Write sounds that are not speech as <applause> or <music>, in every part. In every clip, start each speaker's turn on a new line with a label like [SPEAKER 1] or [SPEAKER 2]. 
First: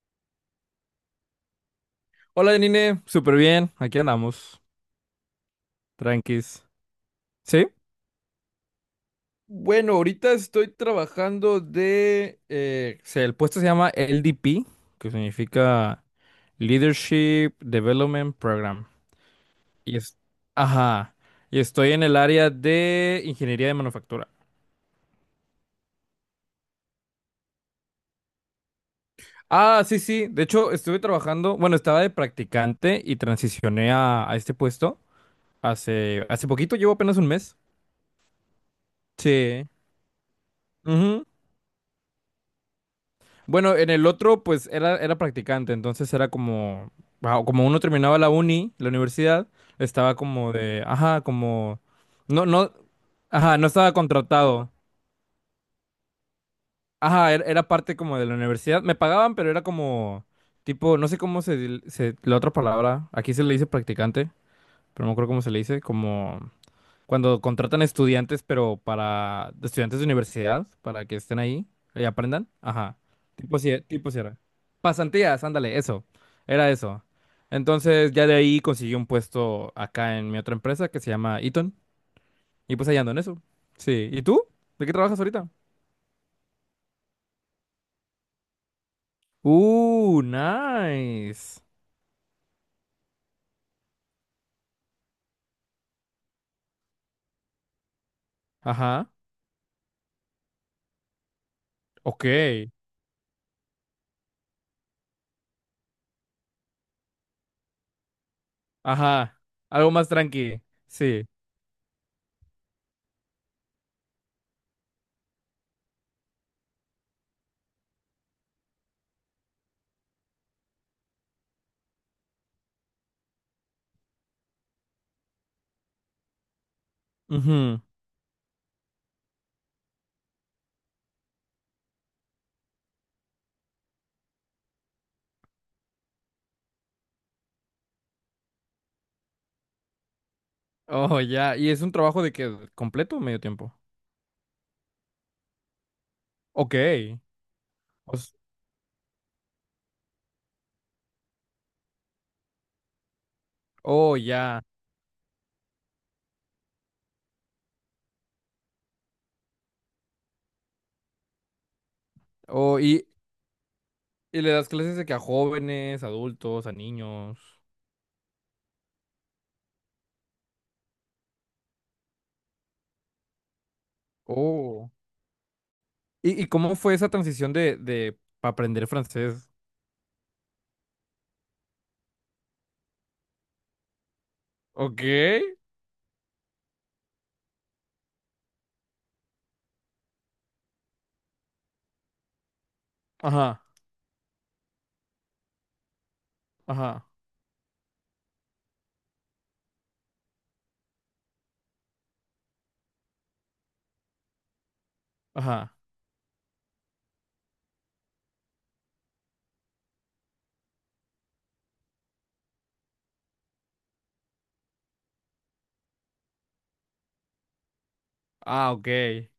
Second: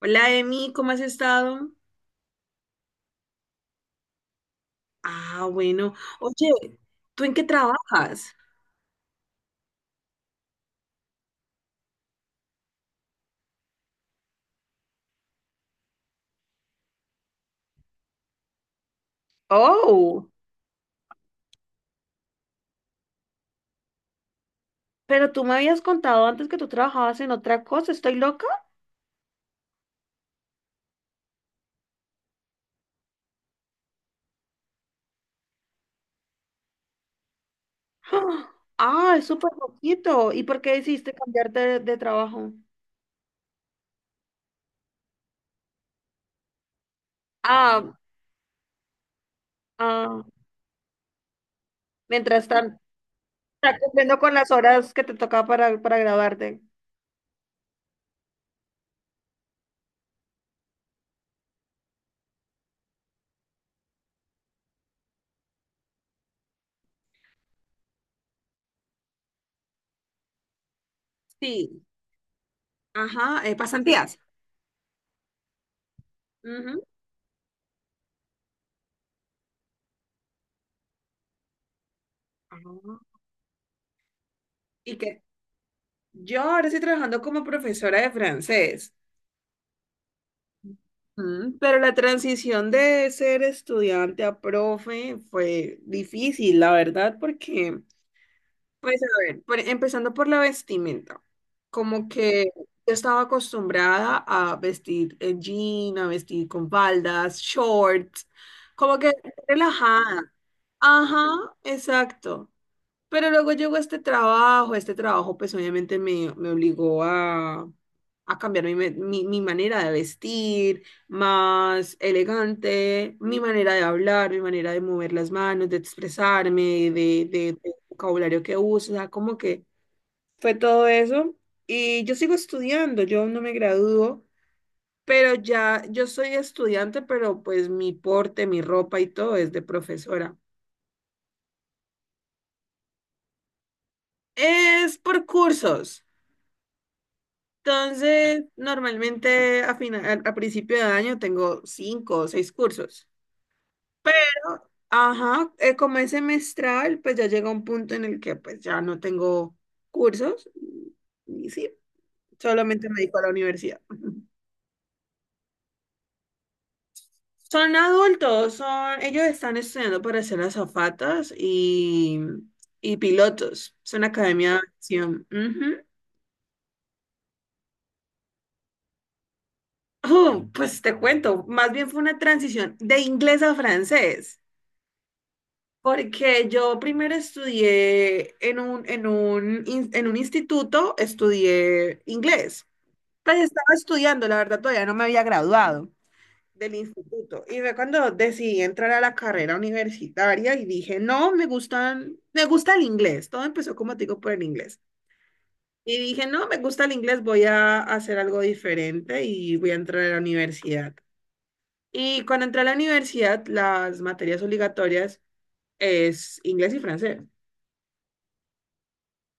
[SPEAKER 1] Hola, Emi, ¿cómo has estado?
[SPEAKER 2] Hola, Janine, súper bien, aquí andamos,
[SPEAKER 1] Ah, bueno. Oye,
[SPEAKER 2] tranquis.
[SPEAKER 1] ¿tú en qué
[SPEAKER 2] ¿Sí?
[SPEAKER 1] trabajas?
[SPEAKER 2] Bueno, ahorita estoy trabajando de... El puesto se llama LDP, que significa Leadership Development Program. Y es,
[SPEAKER 1] Oh,
[SPEAKER 2] ajá, y estoy en el área de ingeniería de manufactura.
[SPEAKER 1] pero tú me habías contado antes que tú trabajabas en otra cosa, ¿estoy loca?
[SPEAKER 2] Ah, sí, sí, de hecho estuve trabajando, bueno, estaba de practicante y transicioné a este puesto hace poquito, llevo apenas un mes.
[SPEAKER 1] <gasps> Ah, Ah, es súper
[SPEAKER 2] Sí.
[SPEAKER 1] poquito. ¿Y por qué decidiste cambiarte de trabajo?
[SPEAKER 2] Bueno, en el otro, pues era practicante, entonces era como, ah, como uno
[SPEAKER 1] Ah,
[SPEAKER 2] terminaba la universidad, estaba
[SPEAKER 1] ah,
[SPEAKER 2] como de, ajá, como, no,
[SPEAKER 1] mientras
[SPEAKER 2] no,
[SPEAKER 1] tanto,
[SPEAKER 2] ajá, no
[SPEAKER 1] estás
[SPEAKER 2] estaba
[SPEAKER 1] cumpliendo con las
[SPEAKER 2] contratado.
[SPEAKER 1] horas que te toca para graduarte.
[SPEAKER 2] Ajá, era parte como de la universidad. Me pagaban, pero era como, tipo, no sé cómo se, la otra palabra, aquí se le dice practicante, pero no creo cómo se le dice, como... Cuando contratan estudiantes, pero para estudiantes de universidad, para que estén ahí
[SPEAKER 1] Sí,
[SPEAKER 2] y aprendan. Ajá.
[SPEAKER 1] ajá,
[SPEAKER 2] Tipo
[SPEAKER 1] pasantías.
[SPEAKER 2] si pasantías, ándale, eso. Era
[SPEAKER 1] Ujú.
[SPEAKER 2] eso. Entonces ya de ahí conseguí un puesto acá en mi otra empresa que se llama Eaton.
[SPEAKER 1] Ah,
[SPEAKER 2] Y pues ahí ando en eso. Sí. ¿Y tú? ¿De qué
[SPEAKER 1] ¿y
[SPEAKER 2] trabajas
[SPEAKER 1] qué?
[SPEAKER 2] ahorita?
[SPEAKER 1] Yo ahora estoy trabajando como profesora de francés. Mm,
[SPEAKER 2] Nice.
[SPEAKER 1] pero la transición de ser estudiante a profe fue difícil, la verdad, porque, pues a
[SPEAKER 2] Ajá.
[SPEAKER 1] ver, empezando por la vestimenta, como
[SPEAKER 2] Ok.
[SPEAKER 1] que yo estaba acostumbrada a vestir en jean, a vestir con faldas, shorts, como que
[SPEAKER 2] Ajá. Algo más
[SPEAKER 1] relajada.
[SPEAKER 2] tranqui.
[SPEAKER 1] Ajá,
[SPEAKER 2] Sí.
[SPEAKER 1] exacto. Pero luego llegó este trabajo, pues obviamente me obligó a cambiar mi manera de vestir, más elegante, mi manera de hablar, mi manera de mover las manos, de expresarme, de
[SPEAKER 2] Ujú.
[SPEAKER 1] vocabulario que uso, o sea, como que fue todo eso. Y yo sigo estudiando, yo aún no me gradúo, pero ya yo soy estudiante, pero pues mi porte, mi ropa y todo es de profesora.
[SPEAKER 2] Oh, ya. ¿Y es un trabajo de qué? ¿Completo o medio tiempo?
[SPEAKER 1] Es por cursos.
[SPEAKER 2] Ok. Os-
[SPEAKER 1] Entonces, normalmente a final, a principio de año tengo 5 o 6 cursos,
[SPEAKER 2] oh, ya.
[SPEAKER 1] pero, ajá, como es semestral, pues ya llega un punto en el que pues ya no tengo cursos y sí,
[SPEAKER 2] Oh,
[SPEAKER 1] solamente me dedico a la universidad. <laughs>
[SPEAKER 2] y le das clases de que a jóvenes, adultos, a niños.
[SPEAKER 1] Son adultos, ellos están estudiando para ser azafatas y pilotos. Es una academia de
[SPEAKER 2] Oh.
[SPEAKER 1] aviación. Ujú.
[SPEAKER 2] Y cómo fue esa transición de pa' aprender francés?
[SPEAKER 1] Oh, pues te cuento, más bien fue una transición de inglés a francés.
[SPEAKER 2] Ok.
[SPEAKER 1] Porque yo primero estudié en un instituto, estudié inglés. Pues
[SPEAKER 2] Ajá,
[SPEAKER 1] estaba estudiando, la verdad todavía no me había graduado del
[SPEAKER 2] ajá,
[SPEAKER 1] instituto. Y fue cuando decidí entrar a la carrera universitaria y dije, no, me gusta el inglés. Todo empezó como te digo por el inglés.
[SPEAKER 2] ajá.
[SPEAKER 1] Y dije, no, me gusta el inglés, voy a hacer algo diferente y voy a entrar a la universidad. Y cuando entré a la universidad, las materias obligatorias es inglés y francés.
[SPEAKER 2] Ah, ok.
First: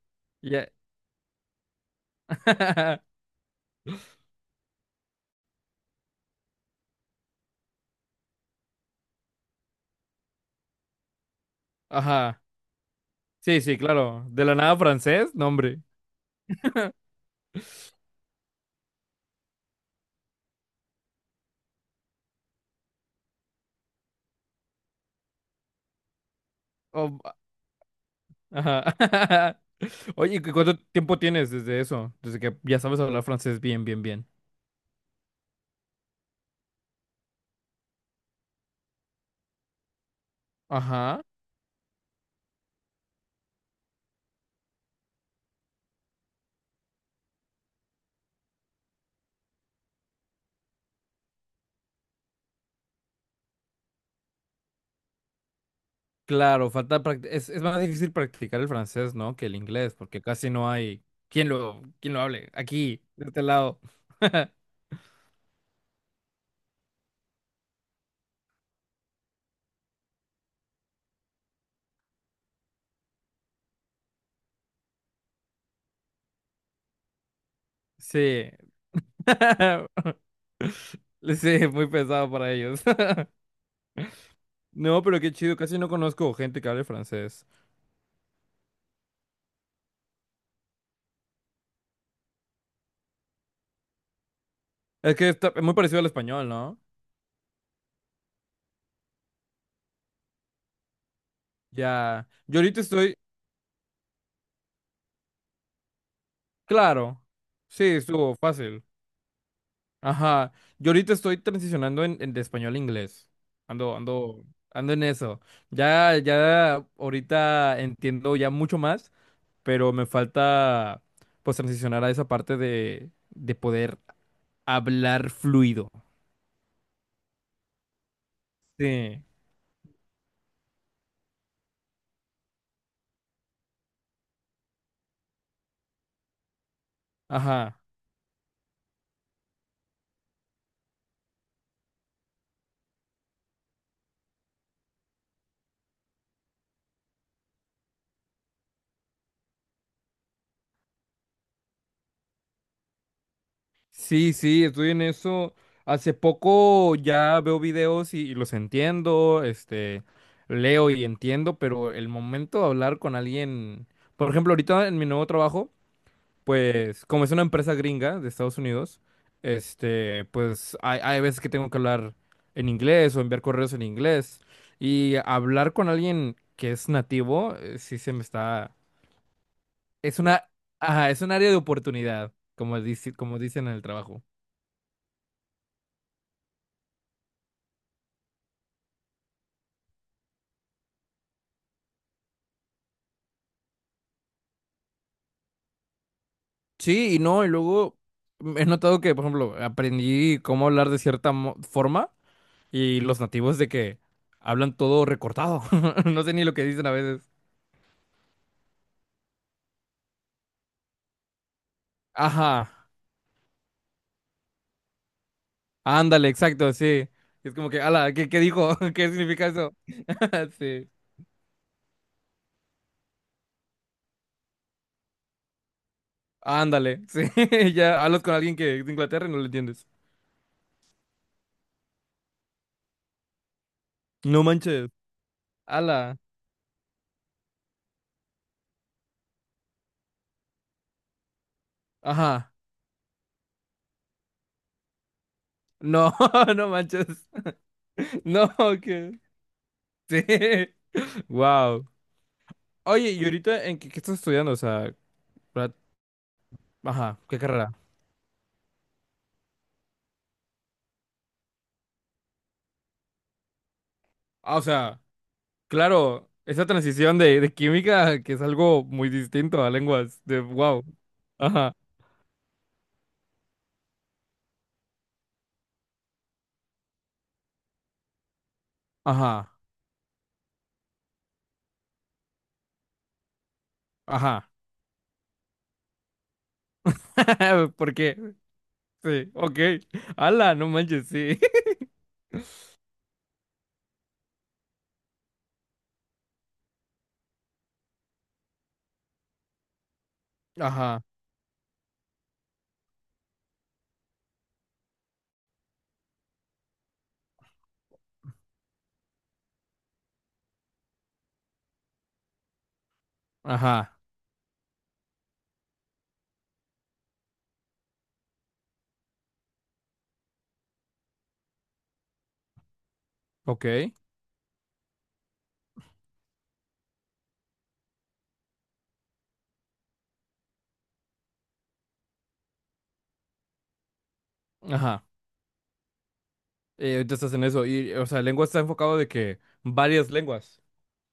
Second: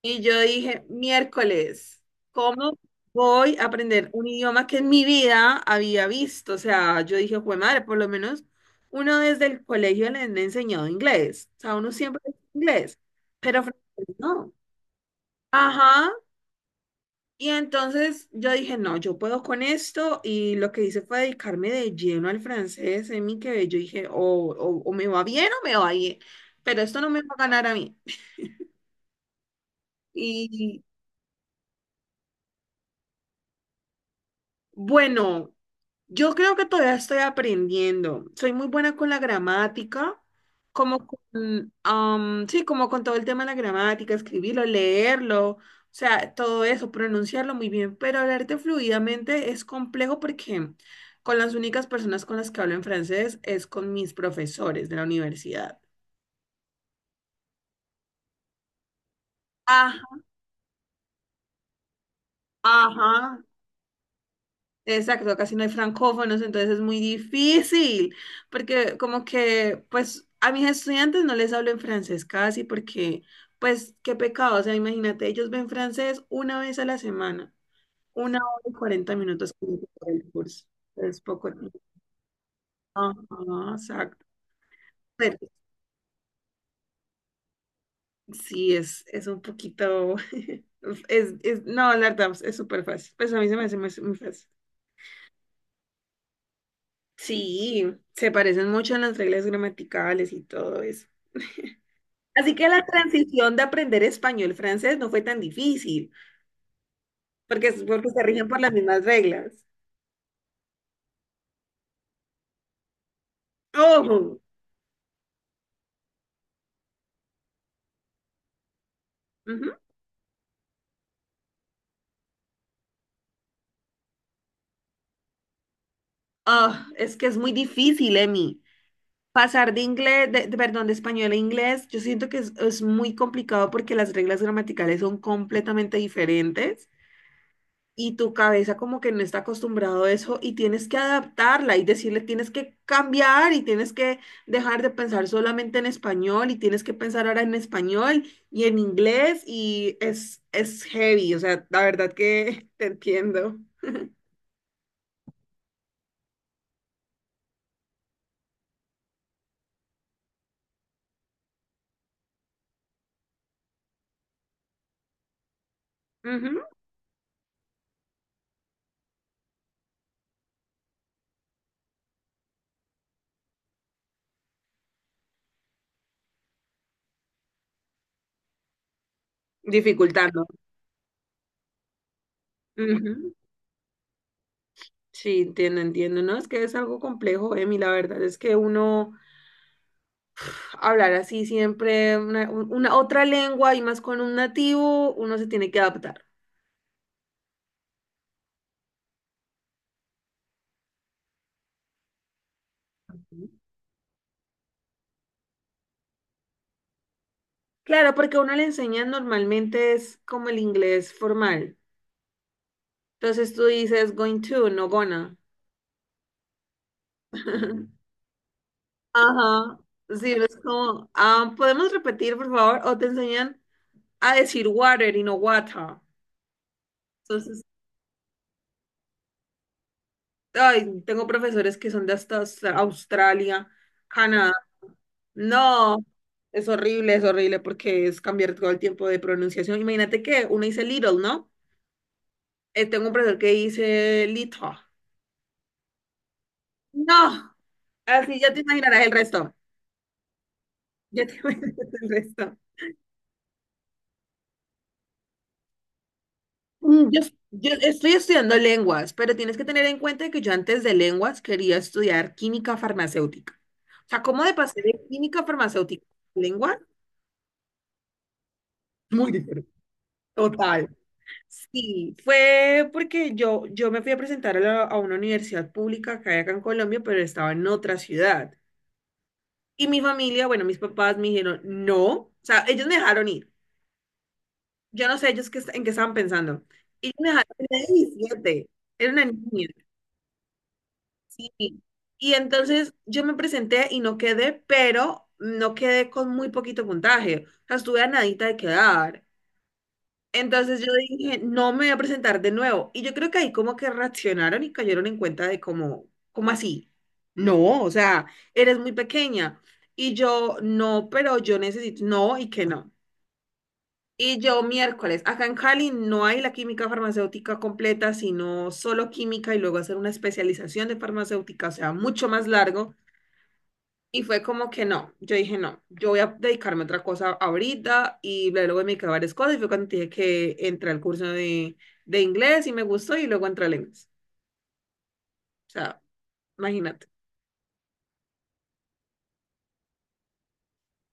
[SPEAKER 1] Y yo
[SPEAKER 2] Ya.
[SPEAKER 1] dije, miércoles, ¿cómo
[SPEAKER 2] <laughs>
[SPEAKER 1] voy a aprender un idioma que en mi vida había visto? O sea, yo dije, jue madre, por lo menos uno desde el colegio le han enseñado inglés. O sea, uno siempre es
[SPEAKER 2] Ajá.
[SPEAKER 1] inglés,
[SPEAKER 2] Sí,
[SPEAKER 1] pero
[SPEAKER 2] sí,
[SPEAKER 1] francés
[SPEAKER 2] claro. De
[SPEAKER 1] no.
[SPEAKER 2] la nada francés, nombre.
[SPEAKER 1] Ajá.
[SPEAKER 2] <laughs>
[SPEAKER 1] Y entonces yo dije, no, yo puedo con esto. Y lo que hice fue dedicarme de lleno al francés en mi que yo dije, o me va bien o me va bien, pero esto no
[SPEAKER 2] Oh,
[SPEAKER 1] me va a ganar a mí.
[SPEAKER 2] ajá. <laughs> Oye, ¿y cuánto
[SPEAKER 1] Y
[SPEAKER 2] tiempo tienes desde eso? Desde que ya sabes hablar francés bien, bien, bien.
[SPEAKER 1] bueno. Yo creo que todavía estoy aprendiendo. Soy muy buena con la gramática, como
[SPEAKER 2] Ajá.
[SPEAKER 1] con, sí, como con todo el tema de la gramática, escribirlo, leerlo, o sea, todo eso, pronunciarlo muy bien, pero hablarte fluidamente es complejo porque con las únicas personas con las que hablo en francés es con mis profesores de la universidad.
[SPEAKER 2] Claro, es más difícil practicar el francés, ¿no? Que el inglés,
[SPEAKER 1] Ajá,
[SPEAKER 2] porque casi no hay quien lo hable aquí, de este
[SPEAKER 1] ajá,
[SPEAKER 2] lado. <laughs>
[SPEAKER 1] exacto, casi no hay francófonos, entonces es muy difícil, porque como que, pues, a mis estudiantes no les hablo en francés casi, porque, pues, qué pecado, o sea, imagínate, ellos ven francés una vez a la semana, una
[SPEAKER 2] Sí.
[SPEAKER 1] hora y 40 minutos que
[SPEAKER 2] <laughs>
[SPEAKER 1] dura el curso, es poco
[SPEAKER 2] Sí,
[SPEAKER 1] tiempo.
[SPEAKER 2] muy pesado para ellos.
[SPEAKER 1] Ajá,
[SPEAKER 2] <laughs>
[SPEAKER 1] exacto.
[SPEAKER 2] No, pero qué
[SPEAKER 1] Pero
[SPEAKER 2] chido, casi no conozco gente que hable francés.
[SPEAKER 1] sí, es un poquito, <laughs> no, la verdad, es súper fácil, pues a mí se me hace muy muy fácil.
[SPEAKER 2] Es muy parecido al español, ¿no?
[SPEAKER 1] Sí, se parecen mucho en las reglas gramaticales y todo eso. <laughs>
[SPEAKER 2] Ya.
[SPEAKER 1] Así que la transición de aprender español-francés no fue tan difícil,
[SPEAKER 2] Claro.
[SPEAKER 1] porque,
[SPEAKER 2] Sí,
[SPEAKER 1] porque se
[SPEAKER 2] estuvo
[SPEAKER 1] rigen por las
[SPEAKER 2] fácil.
[SPEAKER 1] mismas reglas.
[SPEAKER 2] Ajá, yo ahorita estoy transicionando en de español a inglés. Ando,
[SPEAKER 1] ¡Ojo!
[SPEAKER 2] ando, ando en eso. Ya, ya ahorita entiendo ya mucho más,
[SPEAKER 1] Ujú.
[SPEAKER 2] pero me falta pues transicionar a esa parte de poder hablar fluido.
[SPEAKER 1] Ah, es que es muy difícil, Emi.
[SPEAKER 2] Sí,
[SPEAKER 1] Pasar de inglés, perdón, de español a inglés, yo siento que es muy complicado porque las reglas gramaticales son completamente diferentes.
[SPEAKER 2] ajá.
[SPEAKER 1] Y tu cabeza como que no está acostumbrado a eso y tienes que adaptarla y decirle tienes que cambiar y tienes que dejar de pensar solamente en español y tienes que pensar ahora en español y en inglés y es heavy, o sea, la verdad que <laughs> te entiendo.
[SPEAKER 2] Sí, sí, estoy en eso. Hace poco ya veo videos y los entiendo, este, leo y entiendo, pero el momento de hablar con alguien, por ejemplo, ahorita en mi nuevo trabajo.
[SPEAKER 1] Ujú,
[SPEAKER 2] Pues, como es una empresa gringa de Estados Unidos, este, pues hay veces que tengo que hablar en inglés o enviar correos en inglés. Y hablar con alguien que es nativo, sí se me está. Es una.
[SPEAKER 1] dificultando.
[SPEAKER 2] Ajá, es un área de oportunidad, como dice,
[SPEAKER 1] Ujú,
[SPEAKER 2] como dicen en el trabajo.
[SPEAKER 1] sí, entiendo, entiendo, ¿no? Es que es algo complejo, Emi, la verdad es que uno hablar así siempre una otra lengua y más con un nativo, uno se tiene que adaptar.
[SPEAKER 2] Sí, y no, y luego he notado que, por ejemplo, aprendí cómo hablar de cierta forma y los nativos de que hablan todo recortado. <laughs> No sé ni lo que dicen a veces.
[SPEAKER 1] Claro, porque a uno le enseña normalmente es como el inglés formal.
[SPEAKER 2] Ajá,
[SPEAKER 1] Entonces tú dices going to, no gonna.
[SPEAKER 2] ándale, exacto, sí. Es como que,
[SPEAKER 1] <laughs>
[SPEAKER 2] ala, ¿qué, qué dijo? <laughs> ¿Qué significa eso?
[SPEAKER 1] Ajá. Sí,
[SPEAKER 2] <laughs>
[SPEAKER 1] es
[SPEAKER 2] Sí.
[SPEAKER 1] como, ah, ¿podemos repetir, por favor? O te enseñan a decir water y no water.
[SPEAKER 2] Ándale, sí.
[SPEAKER 1] Entonces,
[SPEAKER 2] <laughs> Ya hablas con alguien que es de Inglaterra y no lo entiendes.
[SPEAKER 1] ay, tengo profesores que son de hasta Australia,
[SPEAKER 2] No
[SPEAKER 1] Canadá.
[SPEAKER 2] manches.
[SPEAKER 1] No,
[SPEAKER 2] Ala.
[SPEAKER 1] es horrible porque es cambiar todo el tiempo de pronunciación. Imagínate que uno dice little, ¿no?
[SPEAKER 2] Ajá.
[SPEAKER 1] Tengo un profesor que dice little.
[SPEAKER 2] No, <laughs> no manches.
[SPEAKER 1] No.
[SPEAKER 2] <laughs>
[SPEAKER 1] Así
[SPEAKER 2] No,
[SPEAKER 1] ya te imaginarás el
[SPEAKER 2] que.
[SPEAKER 1] resto.
[SPEAKER 2] Sí. <laughs>
[SPEAKER 1] Ya te <laughs> imaginarás
[SPEAKER 2] Wow.
[SPEAKER 1] el resto.
[SPEAKER 2] Oye, ¿y ahorita en qué, qué estás estudiando? O sea, pra-
[SPEAKER 1] Mm,
[SPEAKER 2] ajá,
[SPEAKER 1] Yo,
[SPEAKER 2] ¿qué
[SPEAKER 1] yo
[SPEAKER 2] carrera?
[SPEAKER 1] estoy estudiando lenguas, pero tienes que tener en cuenta que yo antes de lenguas quería estudiar química farmacéutica. O sea, ¿cómo de
[SPEAKER 2] Ah, o
[SPEAKER 1] pasar de
[SPEAKER 2] sea,
[SPEAKER 1] química farmacéutica
[SPEAKER 2] claro,
[SPEAKER 1] a
[SPEAKER 2] esa
[SPEAKER 1] lengua?
[SPEAKER 2] transición de química que es algo muy
[SPEAKER 1] Muy
[SPEAKER 2] distinto
[SPEAKER 1] diferente.
[SPEAKER 2] a lenguas, de wow.
[SPEAKER 1] Total.
[SPEAKER 2] Ajá,
[SPEAKER 1] Sí, fue porque yo me fui a presentar a una universidad pública que hay acá en Colombia, pero estaba en otra ciudad.
[SPEAKER 2] ajá,
[SPEAKER 1] Y mi familia, bueno, mis papás me dijeron, no, o sea, ellos me dejaron ir.
[SPEAKER 2] ajá.
[SPEAKER 1] Yo no sé ellos en qué estaban pensando. Y yo me dejaron,
[SPEAKER 2] <laughs>
[SPEAKER 1] tenía
[SPEAKER 2] ¿Por qué?
[SPEAKER 1] 17, era una
[SPEAKER 2] Sí, ok.
[SPEAKER 1] niña,
[SPEAKER 2] Ala, no manches, sí.
[SPEAKER 1] sí. Y entonces yo me presenté y no quedé, pero no quedé con muy poquito puntaje. O sea, estuve a nadita de quedar.
[SPEAKER 2] <laughs>
[SPEAKER 1] Entonces yo
[SPEAKER 2] Ajá,
[SPEAKER 1] dije, no me voy a presentar de nuevo. Y yo creo que ahí como que reaccionaron y cayeron en cuenta de cómo, ¿cómo así? No, o sea, eres muy pequeña. Y yo, no, pero yo necesito, no, y que no.
[SPEAKER 2] ajá,
[SPEAKER 1] Y yo miércoles, acá en Cali no hay la química farmacéutica completa, sino solo química y luego hacer una especialización de farmacéutica, o sea, mucho más largo.
[SPEAKER 2] ok,
[SPEAKER 1] Y fue como que no, yo dije no, yo voy a dedicarme a otra cosa ahorita y bla, luego me dediqué a varias cosas y fue cuando te dije que entré al curso de inglés y me gustó y luego entré al inglés.
[SPEAKER 2] ajá.
[SPEAKER 1] O sea, imagínate.
[SPEAKER 2] Ahorita estás en eso. Y, o sea, lengua está enfocado de que varias lenguas.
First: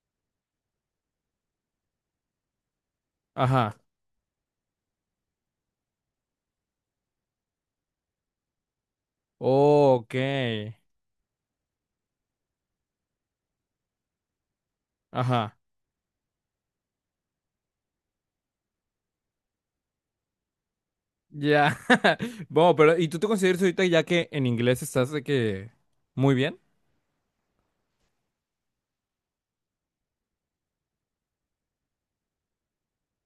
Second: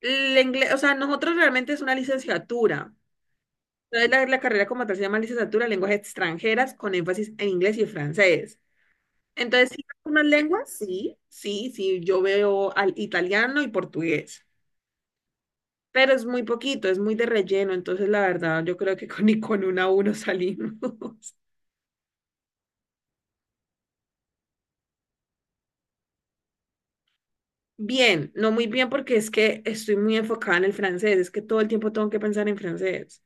[SPEAKER 1] El inglés, o sea, nosotros realmente es una licenciatura.
[SPEAKER 2] Ajá.
[SPEAKER 1] Entonces la carrera como tal se llama licenciatura en lenguas extranjeras con énfasis en inglés y francés. Entonces, sí,
[SPEAKER 2] Oh, ok.
[SPEAKER 1] algunas lenguas, sí, sí, sí, yo veo al italiano y portugués,
[SPEAKER 2] Ajá.
[SPEAKER 1] pero es muy poquito, es muy de relleno, entonces la verdad, yo creo que con, <laughs> ni con una a uno salimos. <laughs>
[SPEAKER 2] Ya. <laughs> Bueno, pero ¿y tú te consideras ahorita ya que en inglés estás de que muy bien?
[SPEAKER 1] Bien, no muy bien porque es que estoy muy enfocada en el francés, es que todo el tiempo tengo que pensar en francés.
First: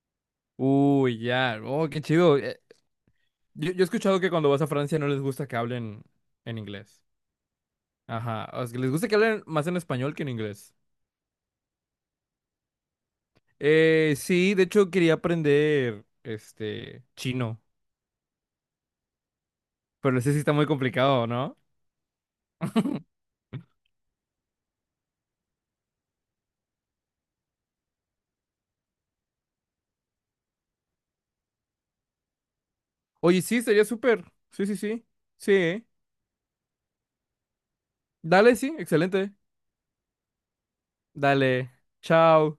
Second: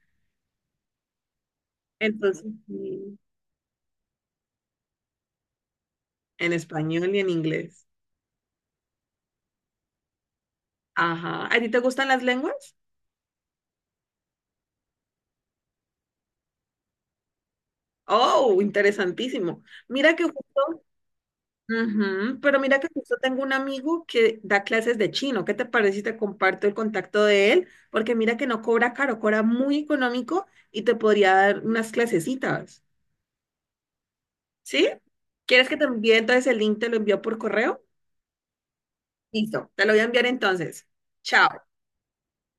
[SPEAKER 2] Uy, ya. Oh, qué chido.
[SPEAKER 1] Entonces, sí,
[SPEAKER 2] Yo he escuchado que cuando vas a Francia no les gusta que hablen
[SPEAKER 1] en
[SPEAKER 2] en inglés.
[SPEAKER 1] español y en inglés.
[SPEAKER 2] Ajá. O sea, que les gusta que hablen más en español que en inglés.
[SPEAKER 1] Ajá. ¿A ti te gustan las lenguas?
[SPEAKER 2] Sí, de hecho quería aprender este chino,
[SPEAKER 1] Oh, interesantísimo.
[SPEAKER 2] pero
[SPEAKER 1] Mira
[SPEAKER 2] no
[SPEAKER 1] que
[SPEAKER 2] sé si está muy
[SPEAKER 1] justo
[SPEAKER 2] complicado, ¿no?
[SPEAKER 1] Ujú, pero mira que justo tengo un amigo que da clases de chino. ¿Qué te parece si te comparto el contacto de él? Porque mira que no cobra caro, cobra muy económico y te podría dar unas clasecitas.
[SPEAKER 2] Oye, sí, estaría súper. Sí, sí,
[SPEAKER 1] ¿Sí?
[SPEAKER 2] sí. Sí.
[SPEAKER 1] ¿Quieres que te
[SPEAKER 2] ¿Eh?
[SPEAKER 1] envíe entonces el link? Te lo envío por correo.
[SPEAKER 2] Dale, sí, excelente.
[SPEAKER 1] Listo, te lo voy a enviar entonces. Chao.
[SPEAKER 2] Dale. Chao.